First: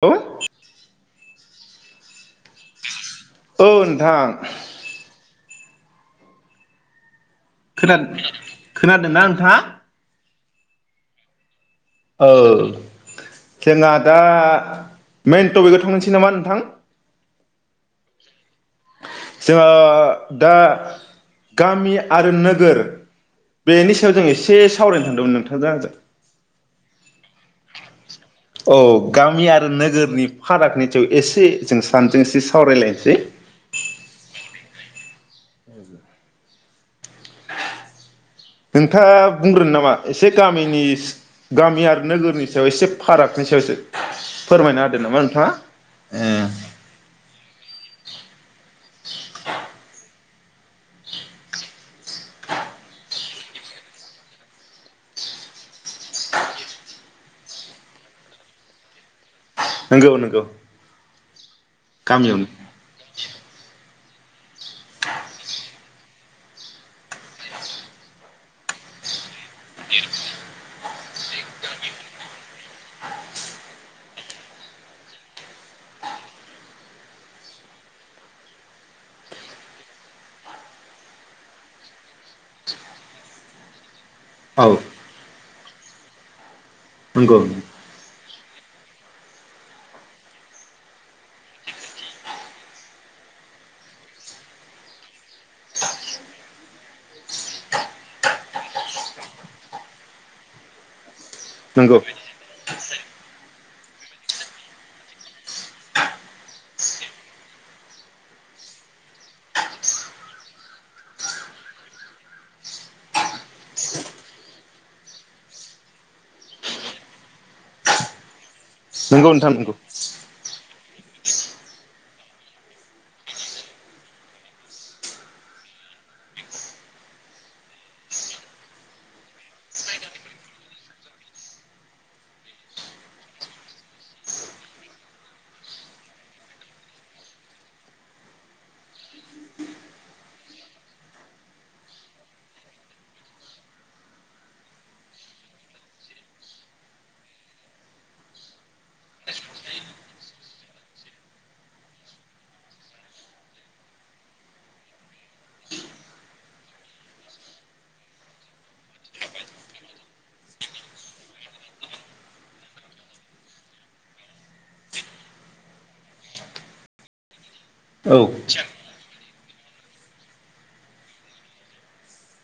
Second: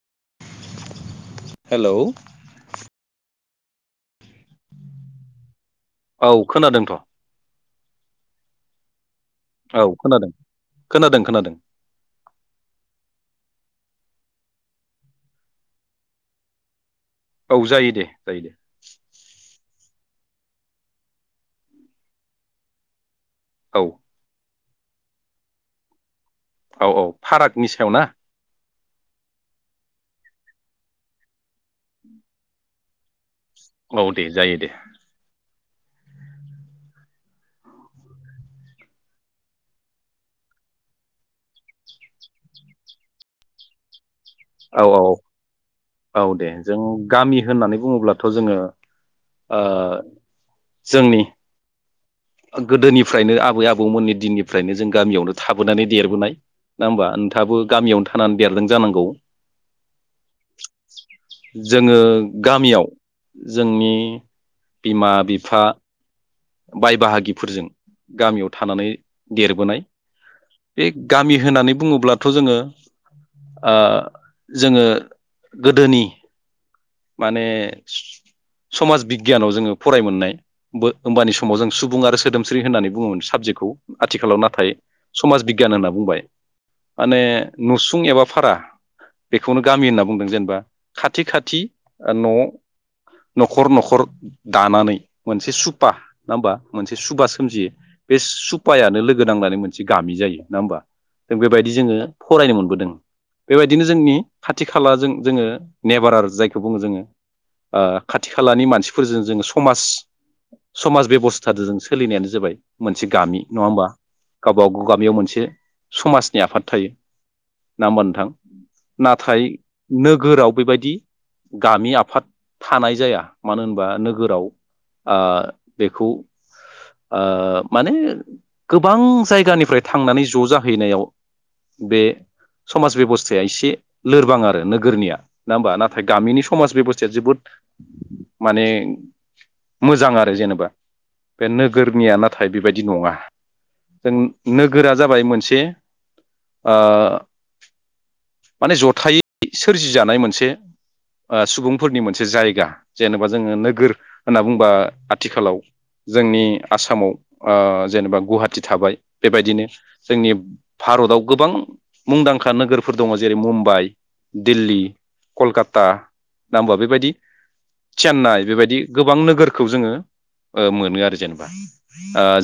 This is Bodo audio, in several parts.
औ। हेलौ। औ नोंथां। औ खोनादोंथ'। खोनादो खोनादोंना? आं औ खोनादों। खोनादों खोनादों। ओ जोंहा दा मेइन टपिकआव थांनोसै नामा नोंथां? औ जायो दे जायो। जोहा दा गामि आरो नोगोर औ बेनि सायाव जों एसे स सावरायनो थांदोंमोन नोंथांजों आजों। औ औ फारागनि सायाव ना? औ गामि आरो नोगोरनि फारागनि सायाव एसे जों सानजों एसे सावरायलायन सै। औ दे जायो दे। नोंथाङा बुंग्रोनो नामा एसे गामिनि गामि आरो नोगोरनि सायाव एसे फारागनि सायावसो। फोरमायना औ होदो औ नामा नोंथाङा? ए औ दे जों गामि होननानै बुङोब्लाथ' जोङो ओ जोंनि गोदोनिफ्रायनो आबै आबौमोननि दिननिफ्रायनो जों गामियावनो थाबोनानै देरबोनाय नङा होमबा नोंथाङाबो गामियावनो थानानै देरदों जानांगौ। नंगौ नंगौ [inaudible] जोङो गामियावनो गामियाव जोंनि बिमा बिफा बाय बाहागिफोरजों गामियाव थानानै देरबोनाय। बे गामि होननानै बुङोब्लाथ' जोङो ओ जोङो गोदोनि माने स-समाज बिगियानाव जोङो फराय मोननाय बो होमबानि समाव जों सुबुं आरो सोदोमस्रि होननानै बुङोमोन साबजेक्टखौ। आथिखालाव नाथाय औ समाज बिग गियान होनना बुंबाय। माने नंगौ नसुं एबा फारा बेखौनो गामि होनना बुंदों जेनेबा खाथि- खाथि ओ न' न'खर न'खर दानानै मोनसे सुबा नङा होमबा मोनसे सुबा सोमजियो बे सुबायानो लोगो नांनानै मोनसे गामि जायो। नङा होमबा? बेबायदि जोङो नंगौ फरायनो मोनबोदों। बेबायदिनो जोंनि खाथि खालाजों जोङो नेबारार आरो जायख खौ बुङो जोङो ओ खाथि खालानि मानसिफोरजों जोङो समाज समाज बेब'स्थादों जों सोलिनायानो जाबाय मोनसे गामि। नङा होमबा गावबागाव गामियाव मोनसे समाजनि आफाद थायो नङा होमबा नोंथां? नंगौ नाथाय नोंथां नंगौ नोगोराव बेबायदि दि गामि आफाद थानाय जाया मानो होनबा नोगोराव ओ बेखौ ओ माने गोबां जायगानिफ्राय थांनानै ज' जाहैनायाव बे समाज बेबस्थाया एसे लोरबां आरो नोगोरनिया नङा ओमबा ना थाय गामिनि समाज बेब'स्थाया जोबोद माने मोजां आरो जेनेबा बे नोगोरनिया नाथाय बेबायदि नङा जों नोगोरा जाबाय मोनसे ओ माने जथायै सोरजिजानाय मोनसे ओ सुबुंफोरनि मोनसे जायगा। जेनेबा जोङो नोगोर होनना बुंबा आथिखालाव जोंनि आसामाव ओ जेनेबा गुहाटि थाबाय। बेबायदिनो जोंनि भारताव गोबां मुंदांखा नोगोरफोर दङ जेरै मुम्बाइ, दिल्ली कलकाता ना होमबा बेबायदि औ चेन्नाइ बेबायदि गो बां नोगोरखौ जोङो मोनो आरो जेनेबा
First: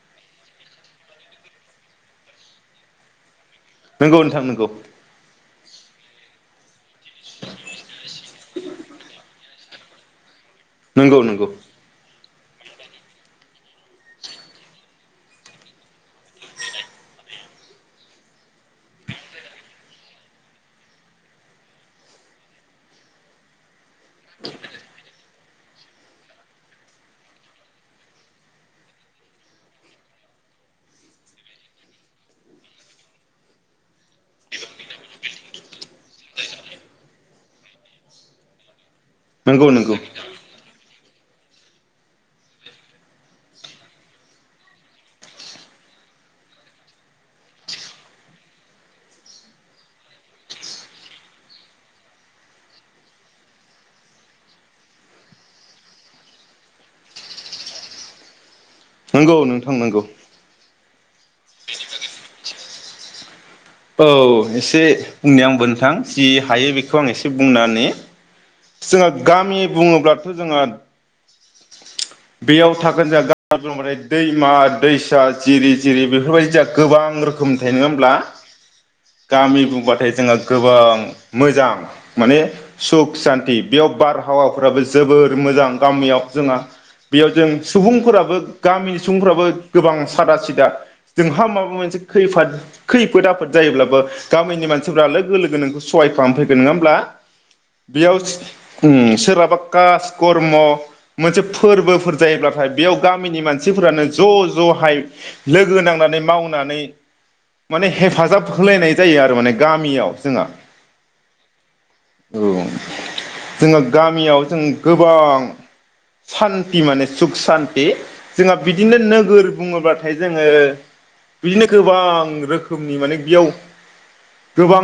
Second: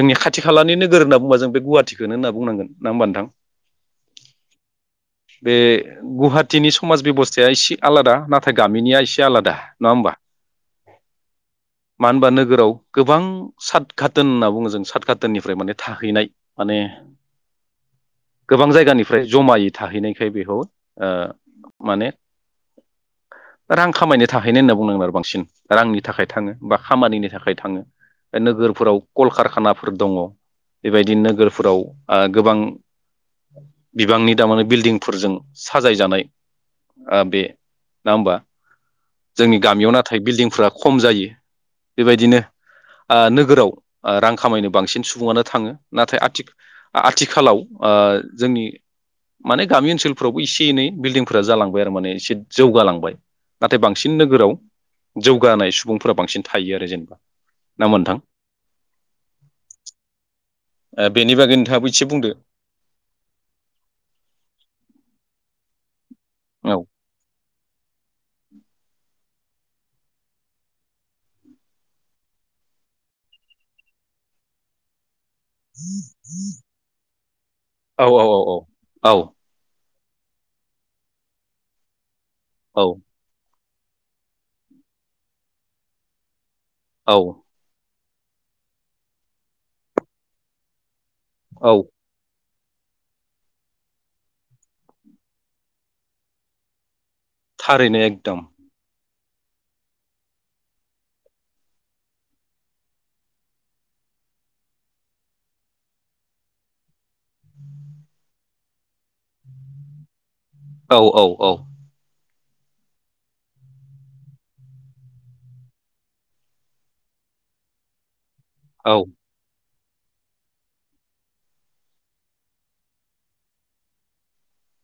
जोंनि खाथि खालानि नोगोर होनना बुंङोबा जों बे गुवाहाटिखौनो होनना बुंनांगोन ना होमबा नोंथां? नंगौ नोंथां नंगौ। बे गुवाहाटिनि समाज बेब'स्थाया एसे - आलादा नाथाय गामिनिया एसे आलादा नङा होमबा? नंगौ नंगौ मानो होनबा नोगोराव गोबां सात धाटोन होनना बुङो जों सात खाटोननिफ्राय माने थाहैनाय माने गोबां जायगानिफ्राय जमायै थाहैनायखाय बेखौ माने रां खामायनो थाहैनो होनना बुंनांगोन आरो बांसिन रांनि थाखाय थाङो बा खामानिनि थाखाय थाङो। नोगोरफोराव कलकारखानाफोर दङ। बेबायदि नोगोरफोराव गोबां बिबांनि तारमाने बिल्डिंफोरजों साजायजानाय अ बे नङा होमबा जोंनि नंगौ गामियाव नंगौ नाथाय बिल्डिंफ्रा खम जायो बेबायदिनो ओ नोगोराव रां खामायनो बांसिन सुबुङानो थाङो नाथाय आथि आथिखालाव जोंनि माने गामि ओनसोलफोरावबो एसे एनै बिल्डिंफोरा जालांबाय। थारमाने इसे जौगालांबाय नाथाय बांसिन नोगोराव जौगानाय सुबुंफोरा बांसिन थायो आरो जेनेबा नङाहोनबा नोंथां? नंगौ नोंथां नांगौ। बेनि बागै नोंथाङाबो एसे बुंदो। औ एसे बुंनि आंबो नोंथां। जि हायो औ बेखौ आं एसे बुंनि जोंहा गामि बुङोब्लाथ' जोंहा बेयाव थागोन जोंहा गामिहोनबाथाय दैमा दैसा जिरि जिरि बेफोरबायदि जोङा गोबां रोखोमनि थायो नङा औ होमब्ला औ औ गामि बुंबाथाय। जोङो गोबां मोजां माने औ सुख सान्ति। बेयाव बारहावाफ्राबो जोबोर मोजां गामियाव जोंहा औ बेयाव जों सुबुं फोराबो गामिनि सुबुंफ्राबो गोबां सादा सिदा जोंहा माबा औ मोनसे खैफोद खैफोद आफोद जायोब्लाबो गामिनि मानसिफ्रा लोगो लोगो नोखौ सहाय खालामफैगोन नंङा होमब्ला? थारैनो बेयाव एकदम उम सोरहाबा कास कर्म मोनसे फोरबो फोर जायोब्लाथाय बेयाव गामिनि मानसिफोरानो ज ज हाय लोगो नांनानै मावनानै माने हेफाजाब होलायनाय जायो आरो मान गामियाव जोंहा। औ औ औ औ जोंङो गामियाव जों गोबां सान टि माने सुख सानटि जोंहा औ बिदिनो नोगोर बुंङोबा नाथाय जोंङो बिदिनो गोबां रोखोमनि माने बेयाव गोबां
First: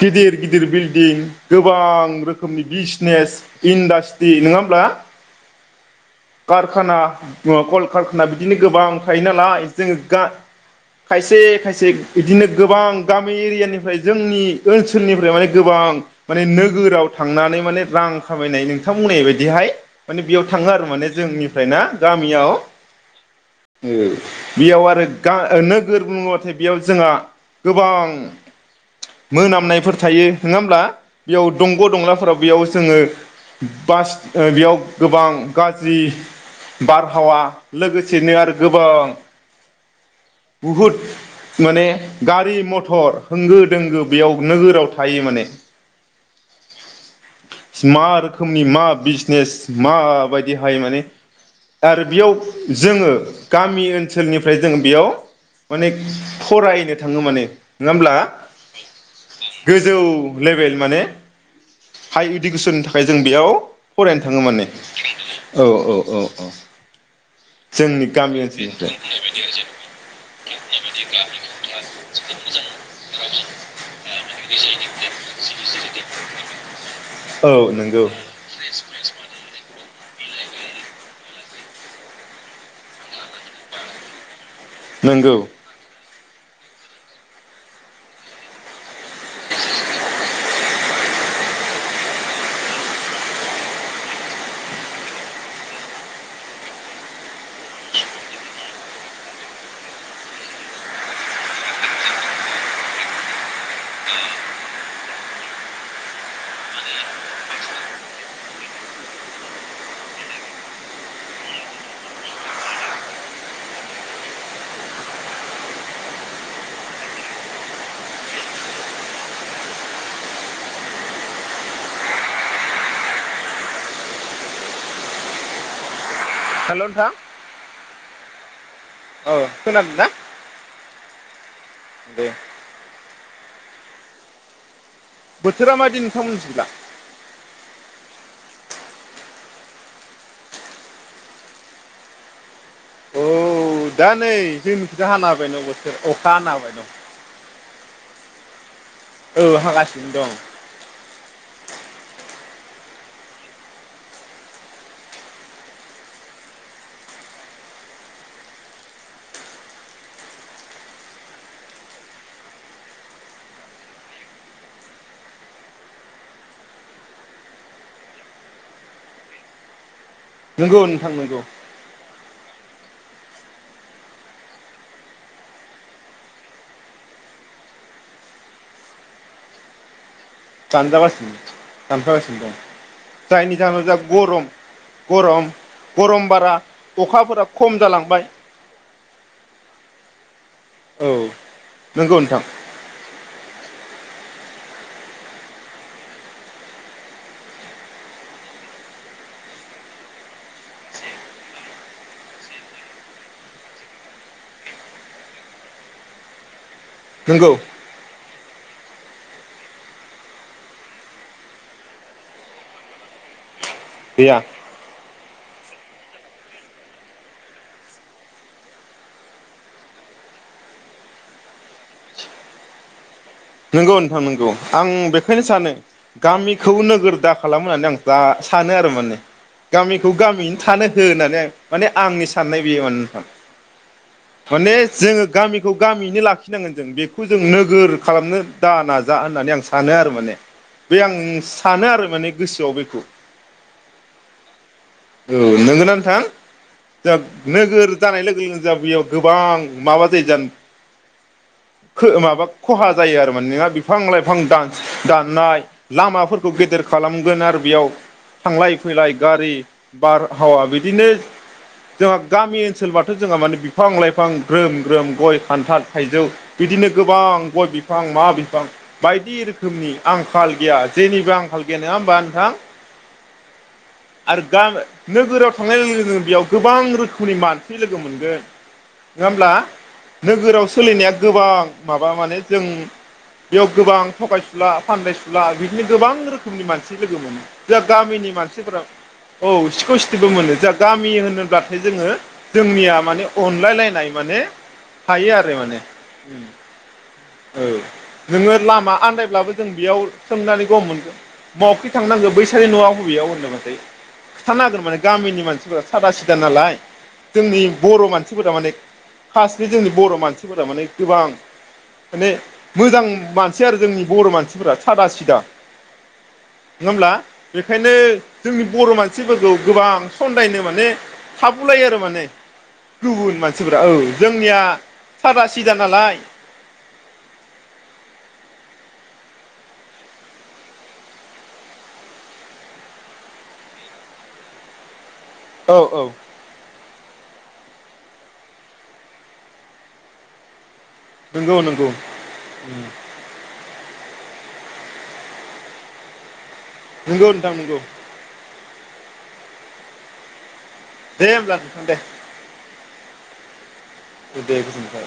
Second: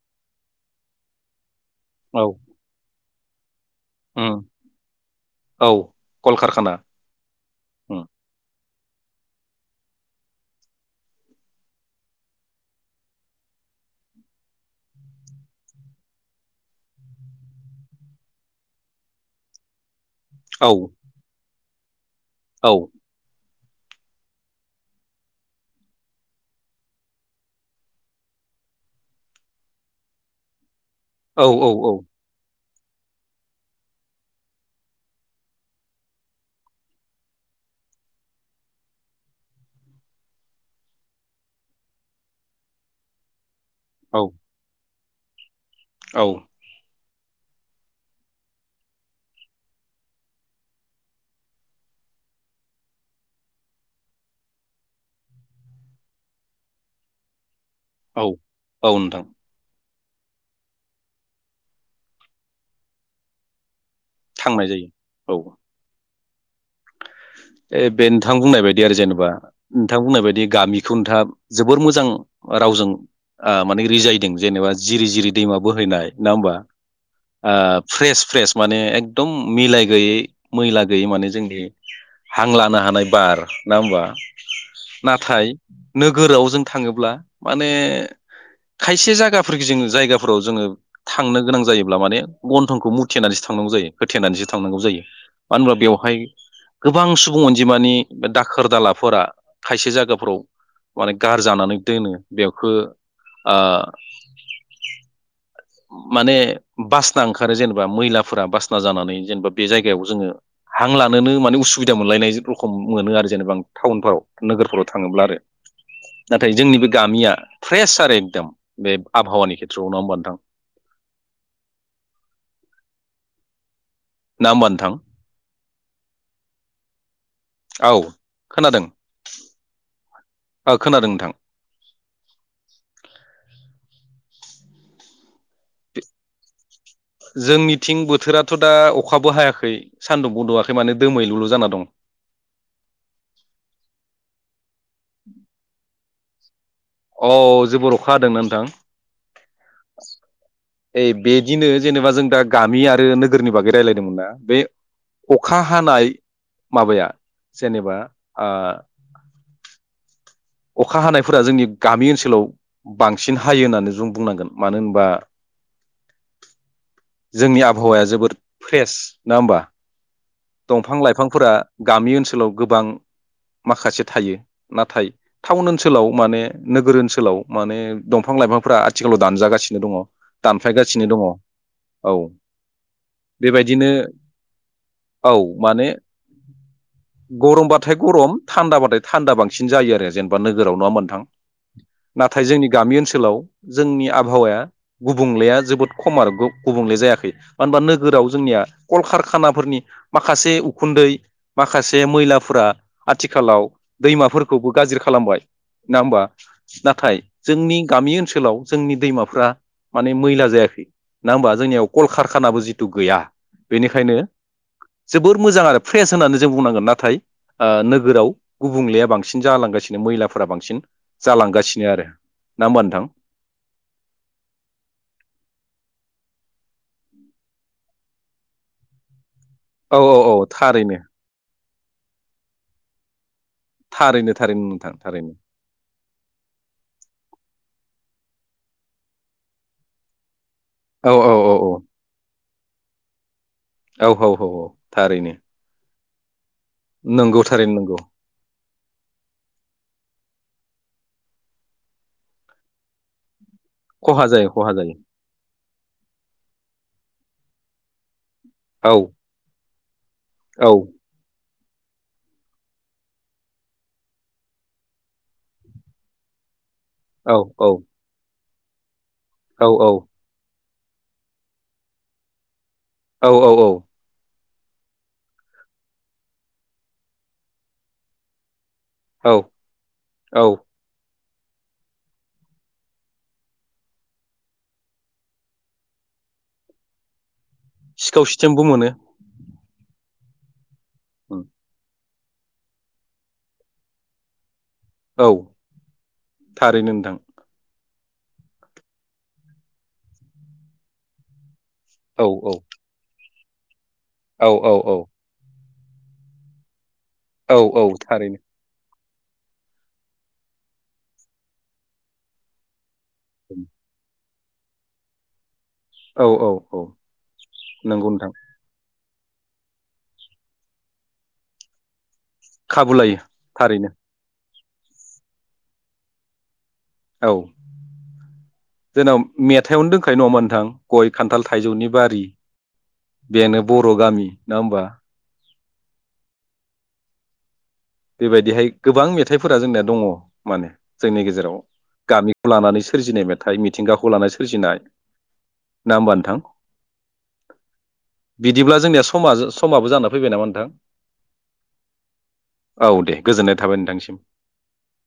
गिदिर गिदिर बिल्डिं गोबां औ रोखोमनि बिस नेस इन्डास्ट्रि उम नोंङा होमब्ला? औ कलकारखाना कारखाना अ उम कलकारखाना बिदि गोबां थायो नालाय जोंङो खायसे खायसे बिदिनो गोबां गामि एरियानिफ्राय जोंनि ओनसोलनिफ्राय माने गोबां माने नोगोराव थांनानै माने रां खामायनाय नोंथां बुंनाय बायदिहाय माने बेयाव थांङो औ आरो माने निफ्राय ना गामियाव औ बेयाव आरो गा नोगोर बुंङोबाथाय बेयाव जोंहा गोबां मोनामनायफोर थायो नंङा होमब्ला बेयाव औ औ दंग' दंलाफोराव बेयाव जोंङो बास बेयाव गोबां गा जि बारहावा लोगोसेनो आरो गोबां बहुद माने गारि मथर होंगो दोंगो औ बेयाव नोगोराव थायो माने औ मा रोखोमनि मा बिजनेस माबायदि दिहाय माने आरो बेयाव जोंङो गामि ओनसोलनिफ्राय जों बेयाव माने फरायनो थांङो माने नङा होमब्ला औ औ नोंथां गोजौ लेभेल माने हाइ इडुकेसननि थाखाय जों बेयाव फरायनो थांङो माने थांनाय जायो औ औ औ जोंनि बे नोंथां गामि बुंनाय बायदि आरो ओनसोलनिफ्राय जेनेबा नोंथां बुंनाय बायदि गामिखौ नोंथाङा जोबोर मोजां रावजों माने रिजाय जेनेबा जिरि जिरि दैमा बोहैनाय ना होनब ओ औ नंगौ फ्रेस फ्रेस एकदम मिलाय गैयै मैला गैयै माने जोंनि हां लानो हानाय बार नङा होमबा नंगौ नाथाय नो गोरोआव जों थाङोब्ला माने खायसे जायगाफोर जों जायगाफोराव जोङो थांनो गोनां जायोब्ला माने गन्थंखौ मुथेनानैसो थांनांगौ जायो होथेनानैसो थांनांगौ जायो मानो होनब्ला बेवहाय गोबां सुबुं अनजिमानि बे दाखोर दालाफोरा खायसे जायगाफोराव माने गारजानानै दोनो बेखौ ओ माने बासना ओंखारो जेनेबा मैलाफोरा बासना जानानै जेनेबा बे जायगायाव जोङो हां लानोनो माने उसुबिदा मोनलायनाय रखम मोनो आरो जेनेबा टाउनफोराव नोगोरफोराव थाङोब्ला आरो नाथाय जोंनि बे गामिया फ्रेस आरो एकदम बे आबहावानि खेथ्रआव नङा होमबा नोंथां ना होनबा नोंथां हेल' नोंथां औ खोनादों औ खोनादों ना औ खोनादों नोंथां दे बोथोरा मायदि नोंथांमोनमि थिंजा जोंनिथिं बोथोराथ' दा अखाबो हायाखै सान्दुंफो दुंआाखै माने दोमैलुलु जाना दं औ दा नै जोंनिखै हाना होबाय न बोथोर अखा हाना होबाय दं अ जेबोर अखा हादोंना नोंथां औ हागासिनो दं ओइ बेदिनो जेनेबा जों दा गामिआरि नोगोरनि बागै रायजलायदोंमोनना बे अखा हानाय माबाया जेनेबा ओ अखा हानायफोरा जोंनि गामि ओनसोलाव बांसिन हायो होननानै जों बुंनांगोन मानो होनबा जोंनि आबहावाया जोबोद फ्रेस नङा होनबा नंगौ दंफां नोंथां नंगौ लाइफांफोरा गामि ओनसोलाव गोबां माखासे थायो नाथाय टाउन ओनसोलाव माने नोगोर ओनसोलाव माने दंफां लाइफांफ्रा आथिखालाव दानजागासिनो दङ दानफायगासिनो दङ दानजागासिनो औ दानफागासिनो दं जायनि जाहोनाव बेबायदिनो जा गरम औ गरम माने गरम बारा अखाफोरा खम गरमबाथाय जालांबाय गरम थान्दाबाथाय थान्दा बांसिन जायो आरो जेनेबा नोगोराव नङा होमबा औ नोंथां नंगौ नोंथां नाथाय जोंनि गामि ओनसोलाव जोंनि आ आबहावाया गुबुंलेया जोबोद खम आरो गु गुबुंले जायाखै मानो होनबा नोगोराव जोंनिया कलकारखानाफोरनि माखासे उखुन्दै माखासे मैलाफोरा आथिखालाव दैमाफोरखौबो गाज्रि खालामबाय ना होमबा नाथाय नंगौ जोंनि गामि ओनसोलाव जोंनि दैमाफ्रा माने मैला जायाखै ना होमबा जोंनियाव कलकारखानाबो जिथु गैया बेनिखायनो गैया जोबोर मोजां आरो फ्रेस होन्नानै जों बुंनांगोन नाथाय नोगोराव गुबुंलेया बांसिन जालांगासिनो मैलाफोरा बांसिन जालांगासिनो आरो ना होमबा नोंथां नोंगौ नोंथां नोंगौ आं बेखायनो सानो गामिखौ नोगोर दा खालाम होननानै आं दा सानो आरो माने औ गामिखौ औ औ गामियैनो थानो थारैनो हो होननानै आं माने आंनि साननाय बेयो मान नोंथां थारैनो थारैनो माने नोंथां जोङो थारैनो गामिखौ गामियैनो लाखिनांगोन जों बेखौ जों नोगोर खालामनो दा नाजा होननानै आं सानो आरो माने बे औ आं औ औ सानो आरो माने गोसोआव बेखौ- औ हौ हौ हौ थारैनो थां जा नंगौ थारैनो नोगोर नंगौ जानाय लोगो लोगो दा बेयाव गोबां माबा जायो जा खो माबा खहा जायो आरोमा नोङा बिफां खहा लाइफां जायो खहा दानस जायो दाननाय। लामाफोरखौ गेदेर खालामगोन आरो बेयाव थांलाय औ फैलाय गारि बारहावा औ बिदिनो जोंहा गामि ओनसोलबाथ' जोंहा माने बिफां लाइफां ग्रोम ग्रोम गय खान्थाल थाइजौ बिदिनो औ गोबां गय औ बिफां मा बिफां बायदि औ रोखोमनि आंखाल गिया जेनिबो आंखाल गैया नङा होमबा नोंथां? औ औ औ। आरो गा नोगोराव थांनाय लोगो लोगो बेयाव गोबां रोखोमनि मानसि लोगो मोनगोन नङा औ होमब्ला औ नोगोराव सोलिनाया गोबां माबा माने जों बेयाव गोबां थगायसुला फानदायसुला बिदिनो गोबां रोखोमनि मानसि लोगो मोनो। जा सिखाव गामिनि सिथेमबो मानसिफोरा मोनो औ सिखौ सिथथिबो मोनो जा गामि होनोब्लाथाय जोङो जोंनिया माने अनलायलायनाय माने औ थायो आरो माने थारैनो नोंथां। औ नोङो लामा आन्दायब्लाबो जों बेयाव सोंनानै गम मोनगोन। बहाखै औ थांनांगौ औ बैसानि न'आ हबेयाव होन ओमफ्राय औ खिथाना औ हागोन माने औ गामिनि मानसिफोरा सादा सिदा नालाय औ जोंनि औ बर' थारैनो मानसिफोरा माने खास्रि जोंनि बर' मानसिफोरा माने गोबां माने मोजां मानसि आरो जोंनि बर' मानसि सुबुंफोरा सादा सिदा औ औ औ नङा होमब्ला बेखायनो नंगौ नोंथां जोंनि बर' मान मानसिफोरखौ गोबां सनन्दायनो माने खाबुलायो आरो माने। खाबु लायो गुबुन मानसिफोरा थारैनो औ जोंनिया सादा सिदा नालाय औ जोंनाव मेथाइआवनो दंखायो नङामोन नोंथां गय, खान्थाल, थाइजौनि बारि बेनो बर' गामि नङा होमबा औ औ बेबायदिहाय गोबां मेथाइफोरा जोंनाया दङ माने जोंनि नंगौ गेजेराव नंगौ गामिखौ लानानै सोरजिनाय मेथाइ मि थिंगाखौ लानाय सोरजिनाय ना होमबा नोंथां नोंगौ नोंथां नोंगौ बिदिब्ला जोंनिया समाज-समाबो जानानै फैबाय नामा नोंथां दे होमब्ला दे औ दे गोजोननाय थाबाय नोंथांसिम दे गोजोनबाय